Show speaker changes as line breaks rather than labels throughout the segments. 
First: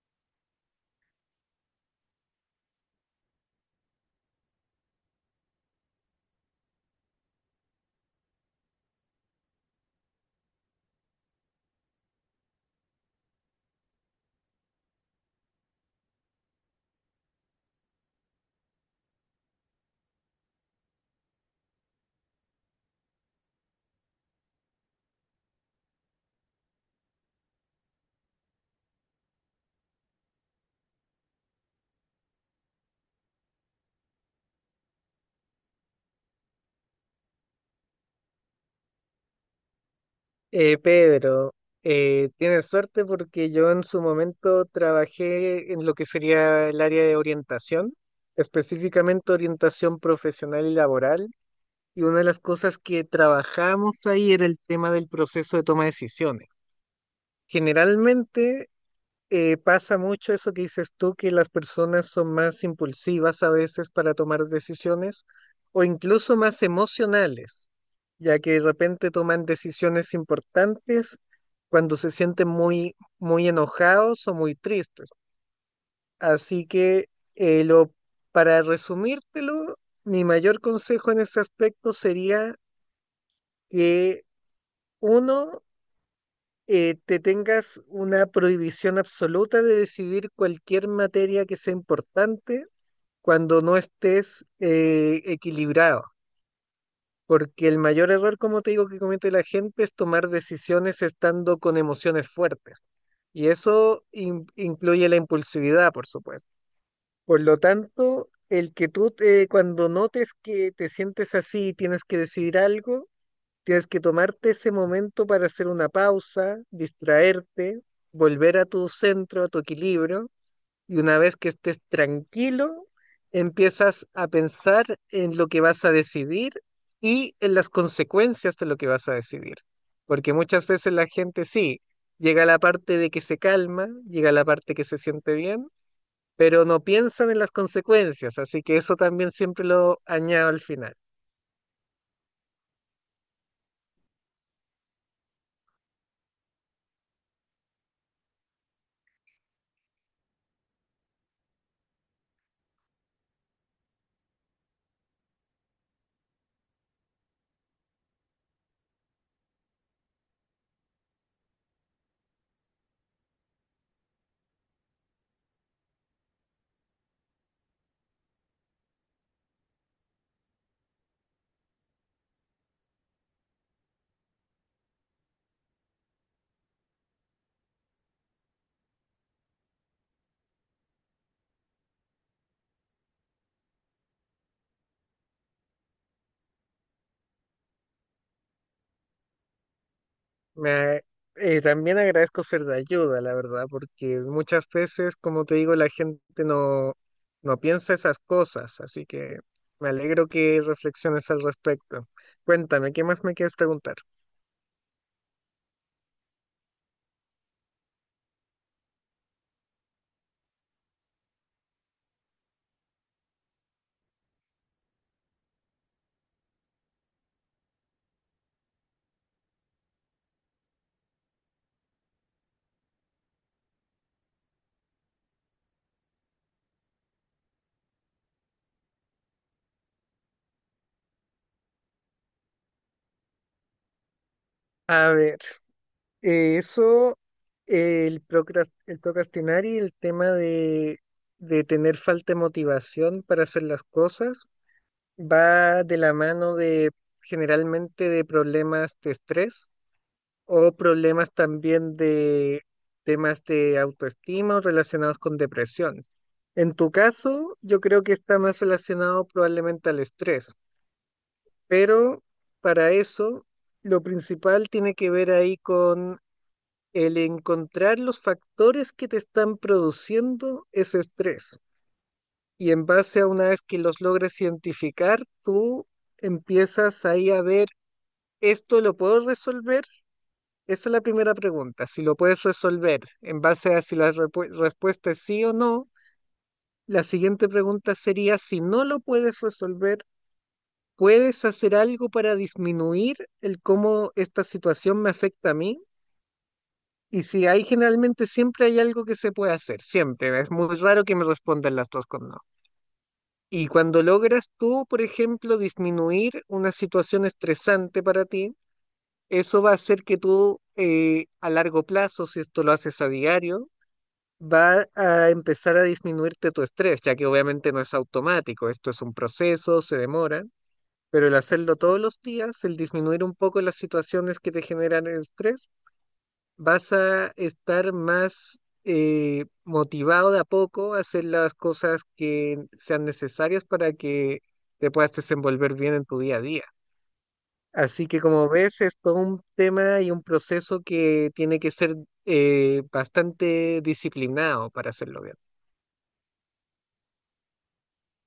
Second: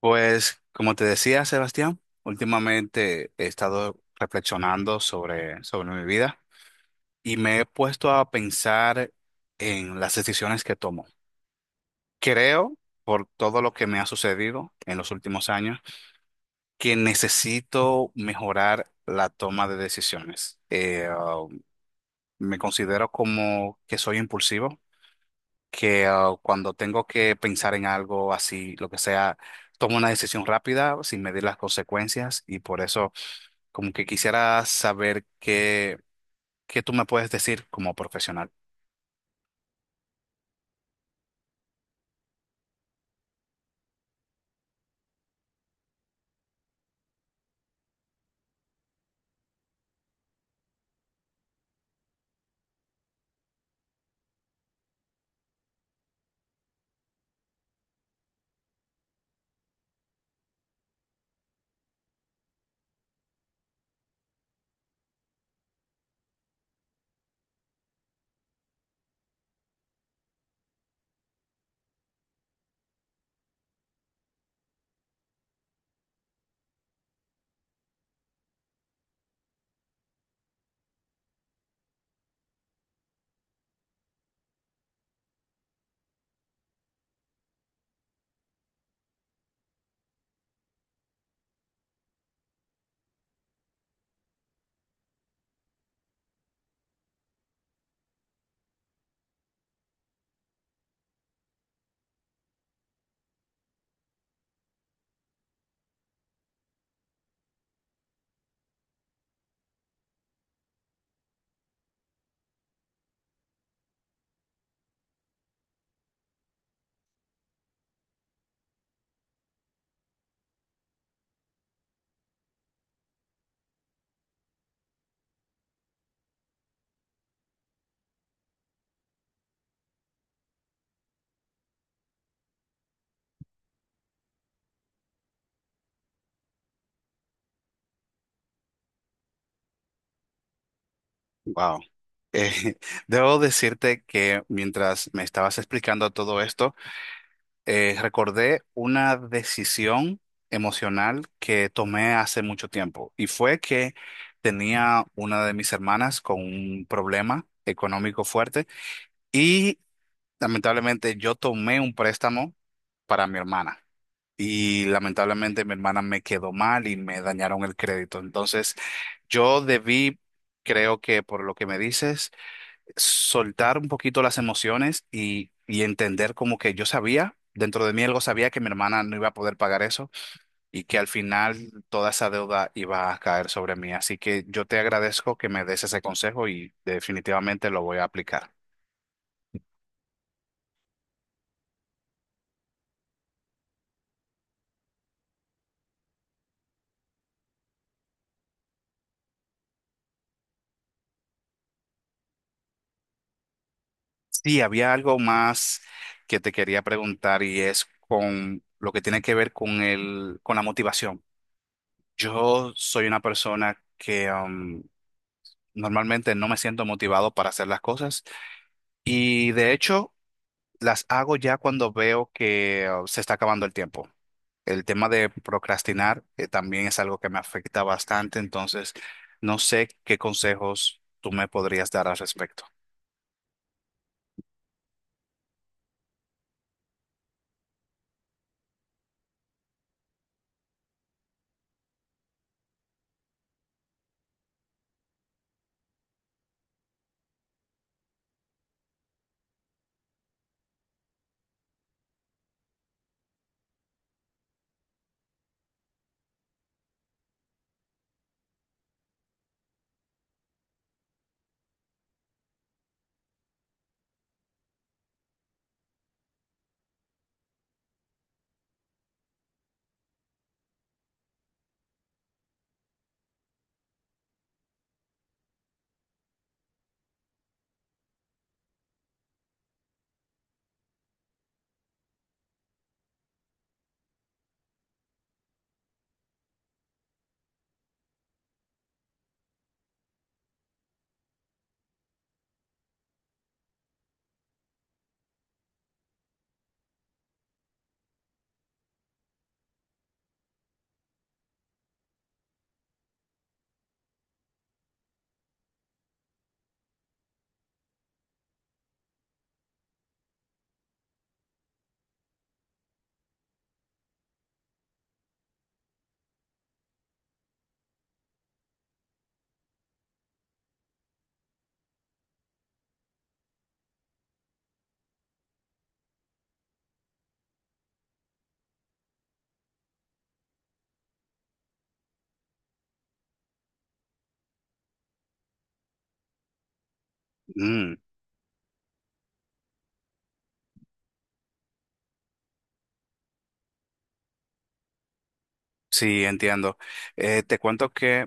Pues, como te decía, Sebastián, últimamente he estado reflexionando sobre mi vida y me he puesto a pensar en las decisiones que tomo. Creo, por todo lo que me ha sucedido en los últimos años, que necesito mejorar la toma de decisiones. Me considero como que soy impulsivo que cuando tengo que pensar en algo así, lo que sea, tomo una decisión rápida sin medir las consecuencias y por eso como que quisiera saber qué tú me puedes decir como profesional.
Pedro, tienes suerte porque yo en su momento trabajé en lo que sería el área de orientación, específicamente orientación profesional y laboral, y una de las cosas que trabajamos ahí era el tema del proceso de toma de decisiones. Generalmente pasa mucho eso que dices tú, que las personas son más impulsivas a veces para tomar decisiones o incluso más emocionales, ya que de repente toman decisiones importantes cuando se sienten muy, muy enojados o muy tristes. Así que eh, lo, para resumírtelo, mi mayor consejo en ese aspecto sería que uno te tengas una prohibición absoluta de decidir cualquier materia que sea importante cuando no estés equilibrado. Porque el mayor error, como te digo, que comete la gente es tomar decisiones estando con emociones fuertes. Y eso incluye la impulsividad, por supuesto. Por lo tanto, el que tú, cuando notes que te sientes así y tienes que decidir algo, tienes que tomarte ese momento para hacer una pausa, distraerte, volver a tu centro, a tu equilibrio, y una vez que estés tranquilo, empiezas a pensar en lo que vas a decidir y en las consecuencias de lo que vas a decidir. Porque muchas veces la gente sí, llega a la parte de que se calma, llega a la parte que se siente bien, pero no piensan en las consecuencias, así que eso también siempre lo añado al final.
Wow. Eh, debo decirte que mientras me estabas explicando todo esto, recordé una decisión emocional que tomé hace mucho tiempo y fue que tenía una de mis hermanas con un problema económico fuerte. y Lamentablemente yo tomé un préstamo para mi hermana y lamentablemente mi hermana me quedó mal y me dañaron el crédito. Entonces yo creo que por lo que me dices, soltar un poquito las emociones y entender como que yo sabía, dentro de mí algo sabía que mi hermana no iba a poder pagar eso y que al final toda esa deuda iba a caer sobre mí. Así que yo te agradezco que me des ese consejo y definitivamente lo voy a aplicar.
Me, también agradezco ser de ayuda, la verdad, porque muchas veces, como te digo, la gente no piensa esas cosas, así que me alegro que reflexiones al respecto. Cuéntame, ¿qué más me quieres preguntar?
Sí, había algo más que te quería preguntar y es con lo que tiene que ver con con la motivación. Yo soy una persona que normalmente no me siento motivado para hacer las cosas y de hecho las hago ya cuando veo que se está acabando el tiempo. El tema de procrastinar también es algo que me afecta bastante, entonces no sé qué consejos tú me podrías dar al respecto.
A ver, eh, eso, el el procrastinar y el tema de tener falta de motivación para hacer las cosas va de la mano de generalmente de problemas de estrés o problemas también de temas de autoestima o relacionados con depresión. En tu caso, yo creo que está más relacionado probablemente al estrés, pero para eso lo principal tiene que ver ahí con el encontrar los factores que te están produciendo ese estrés. Y en base a una vez que los logres identificar, tú empiezas ahí a ver, esto lo puedo resolver. Esa es la primera pregunta, si lo puedes resolver en base a si la respuesta es sí o no. La siguiente pregunta sería, si no lo puedes resolver, ¿puedes hacer algo para disminuir el cómo esta situación me afecta a mí? Y si hay, generalmente siempre hay algo que se puede hacer, siempre. Es muy raro que me respondan las dos con no. Y cuando logras tú, por ejemplo, disminuir una situación estresante para ti, eso va a hacer que tú a largo plazo, si esto lo haces a diario, va a empezar a disminuirte tu estrés, ya que obviamente no es automático, esto es un proceso, se demora, pero el hacerlo todos los días, el disminuir un poco las situaciones que te generan estrés, vas a estar más motivado de a poco a hacer las cosas que sean necesarias para que te puedas desenvolver bien en tu día a día.
Mm,
Así que como ves, es todo un tema y un proceso que tiene que ser bastante disciplinado para hacerlo bien.
sí, entiendo. Te cuento que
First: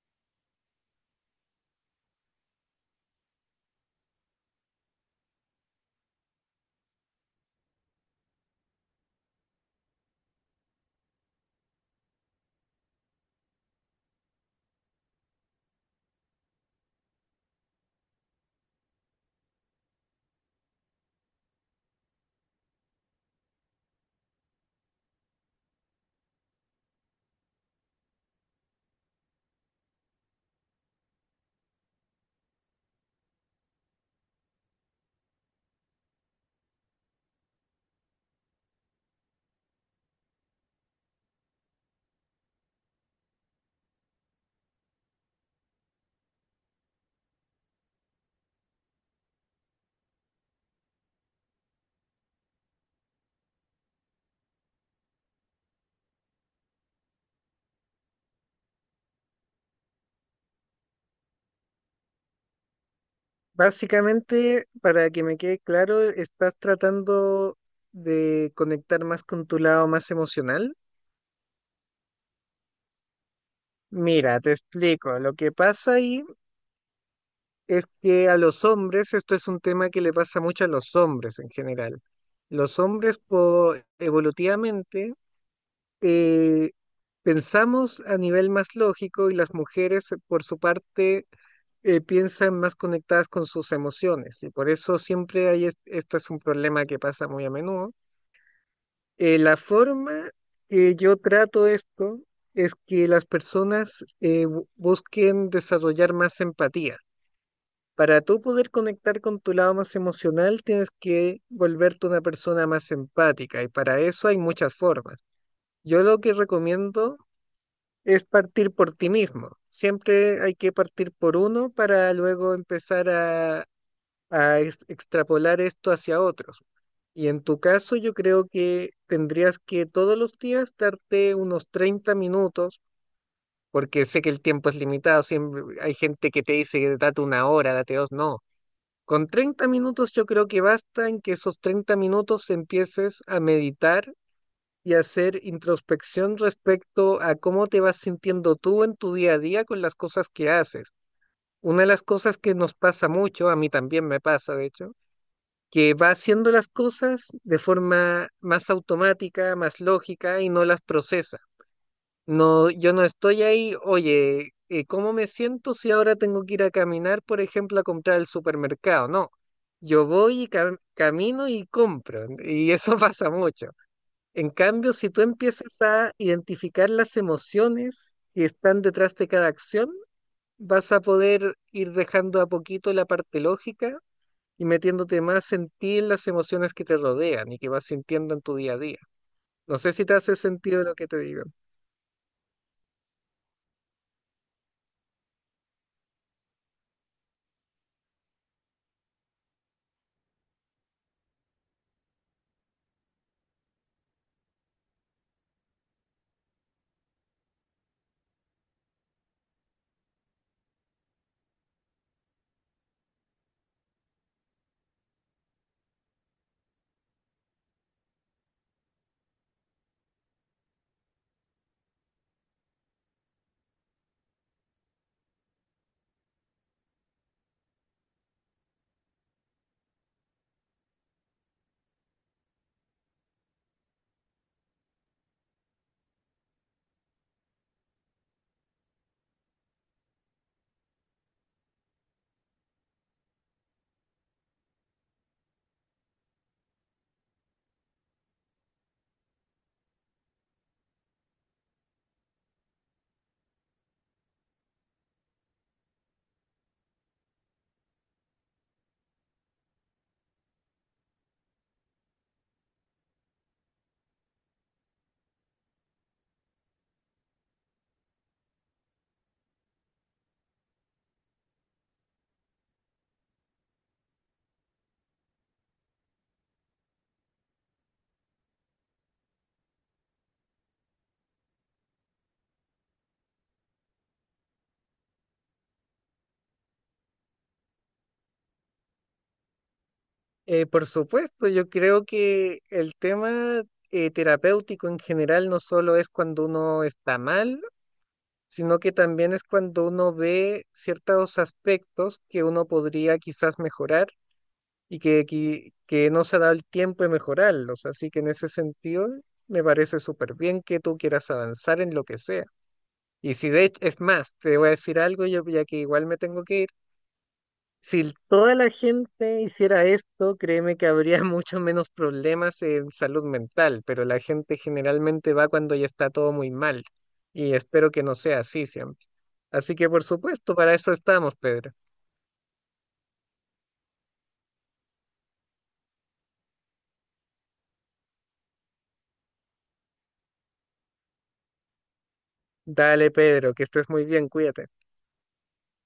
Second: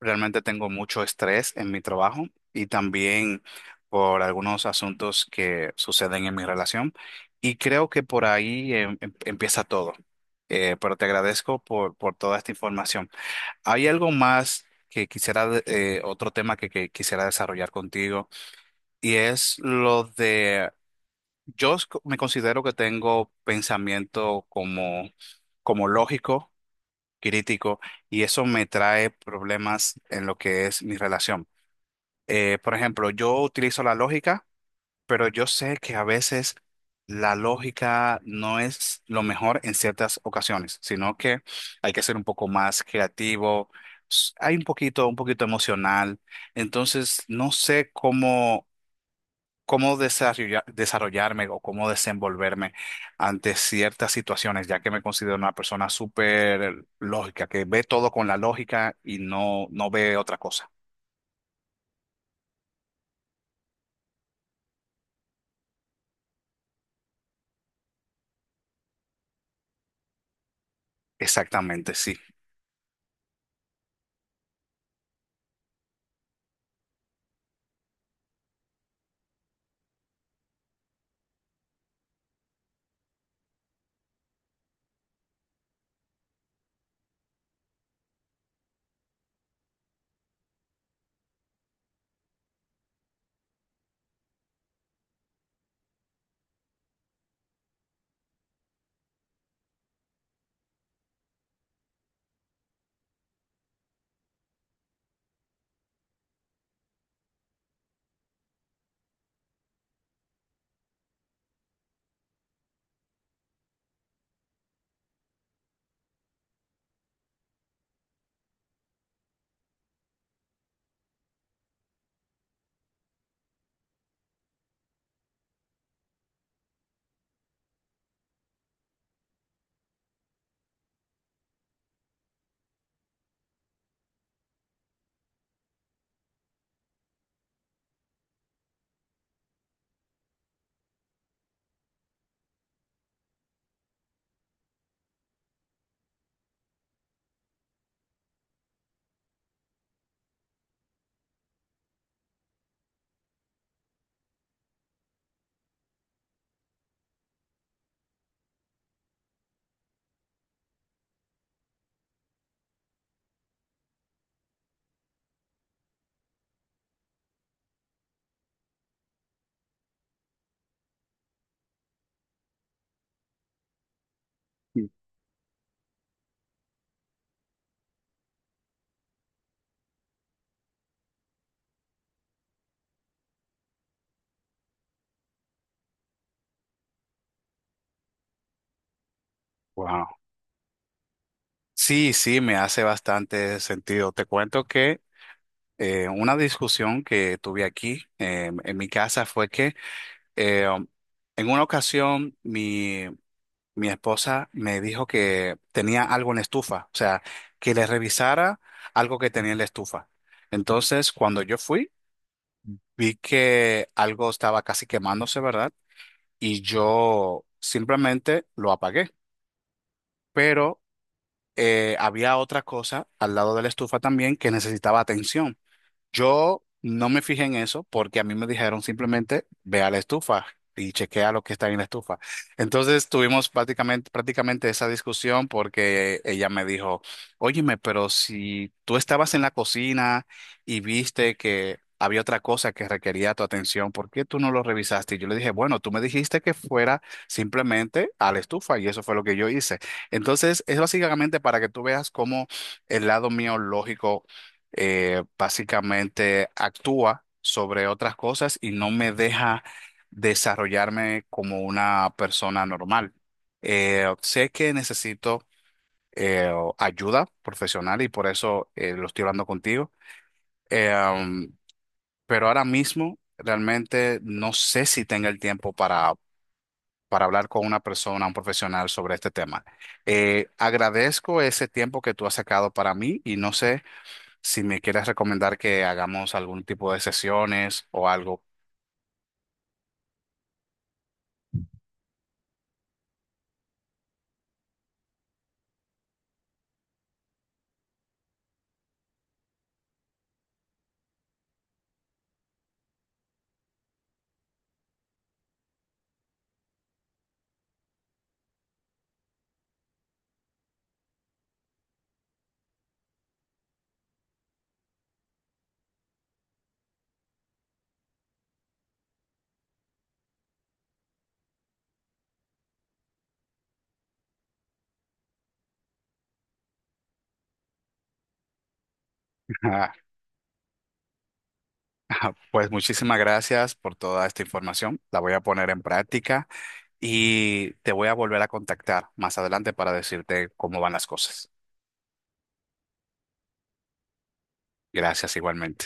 realmente tengo mucho estrés en mi trabajo y también por algunos asuntos que suceden en mi relación. Y creo que por ahí empieza todo. Pero te agradezco por toda esta información. ¿Hay algo más que quisiera, otro tema que quisiera desarrollar contigo? Y es lo de, yo me considero que tengo pensamiento como lógico, crítico, y eso me trae problemas en lo que es mi relación. Eh, por ejemplo, yo utilizo la lógica, pero yo sé que a veces la lógica no es lo mejor en ciertas ocasiones, sino que hay que ser un poco más creativo, un poquito emocional. Entonces, no sé cómo desarrollarme o cómo desenvolverme ante ciertas situaciones, ya que me considero una persona súper lógica, que ve todo con la lógica y no ve otra cosa.
Básicamente, para que me quede claro, estás tratando de conectar más con tu lado más emocional.
Exactamente, sí.
Mira, te explico. Lo que pasa ahí es que a los hombres, esto es un tema que le pasa mucho a los hombres en general. Los hombres, evolutivamente, eh, pensamos a nivel más lógico y las mujeres, por su parte, piensan más conectadas con sus emociones. Y por eso siempre hay, esto es un problema que pasa muy a menudo. La forma que yo trato esto es que las personas busquen desarrollar más empatía. Para tú poder conectar con tu lado más emocional, tienes que volverte una persona más empática y para eso hay muchas formas. Yo lo que recomiendo es partir por ti mismo. Siempre hay que partir por uno para luego empezar a extrapolar esto hacia otros. Y en tu caso yo creo que tendrías que todos los días darte unos 30 minutos, porque sé que el tiempo es limitado, siempre hay gente que te dice date una hora, date dos, no. Con 30 minutos yo creo que basta en que esos 30 minutos empieces a meditar y a hacer introspección respecto a cómo te vas sintiendo tú en tu día a día con las cosas que haces. Una de las cosas que nos pasa mucho, a mí también me pasa de hecho, que va haciendo las cosas de forma más automática, más lógica y no las procesa. No, yo no estoy ahí, oye, ¿cómo me siento si ahora tengo que ir a caminar, por ejemplo, a comprar al supermercado? No, yo voy y camino y compro, y eso pasa mucho. En cambio, si tú empiezas a identificar las emociones que están detrás de cada acción, vas a poder ir dejando a poquito la parte lógica y metiéndote más en ti en las emociones que te rodean y que vas sintiendo en tu día a día. No sé si te
Wow.
hace sentido lo que te digo.
Sí, sí, me hace bastante sentido. Te cuento que una discusión que tuve aquí en mi casa fue que eh, um, en una ocasión mi esposa me dijo que tenía algo en la estufa, o sea, que le revisara algo que tenía en la estufa. Entonces, cuando yo fui, vi que algo estaba casi quemándose, ¿verdad? Y yo simplemente lo apagué. Pero había otra cosa al lado de la estufa también que necesitaba atención. Yo no me fijé en eso porque a mí me dijeron simplemente ve a la estufa y chequea lo que está en la estufa. Entonces tuvimos prácticamente esa discusión porque ella me dijo, óyeme, pero si tú estabas en la cocina y viste que había otra cosa que requería tu atención, ¿por qué tú no lo revisaste? Y yo le dije, bueno, tú me dijiste que fuera simplemente a la estufa y eso fue lo que yo hice. Entonces es básicamente para que tú veas cómo el lado mío lógico básicamente actúa sobre otras cosas y no me deja desarrollarme como una persona normal. Sé que necesito eh, ayuda profesional y por eso lo estoy hablando contigo. Eh, um, pero ahora mismo realmente no sé si tenga el tiempo para hablar con una persona, un profesional sobre este tema. Agradezco ese tiempo que tú has sacado para mí y no sé si me quieres recomendar que hagamos algún tipo de sesiones o algo.
Por supuesto, yo creo que el tema terapéutico en general no solo es cuando uno está mal, sino que también es cuando uno ve ciertos aspectos que uno podría quizás mejorar y que no se ha dado el tiempo de mejorarlos. Así que en ese sentido, me parece súper bien que tú quieras avanzar en lo que sea. Y si de hecho, es más, te voy a decir algo, yo ya que igual me tengo que ir. Si toda la gente hiciera esto, créeme que habría mucho menos problemas en salud mental, pero la gente generalmente va cuando ya está todo muy mal. Y espero que no sea así siempre. Así que por supuesto, para eso estamos, Pedro.
Pues muchísimas gracias por toda esta información. La voy a poner en práctica y te voy a volver a contactar más adelante para decirte cómo van las cosas.
Dale, Pedro, que estés muy bien, cuídate.
Gracias igualmente.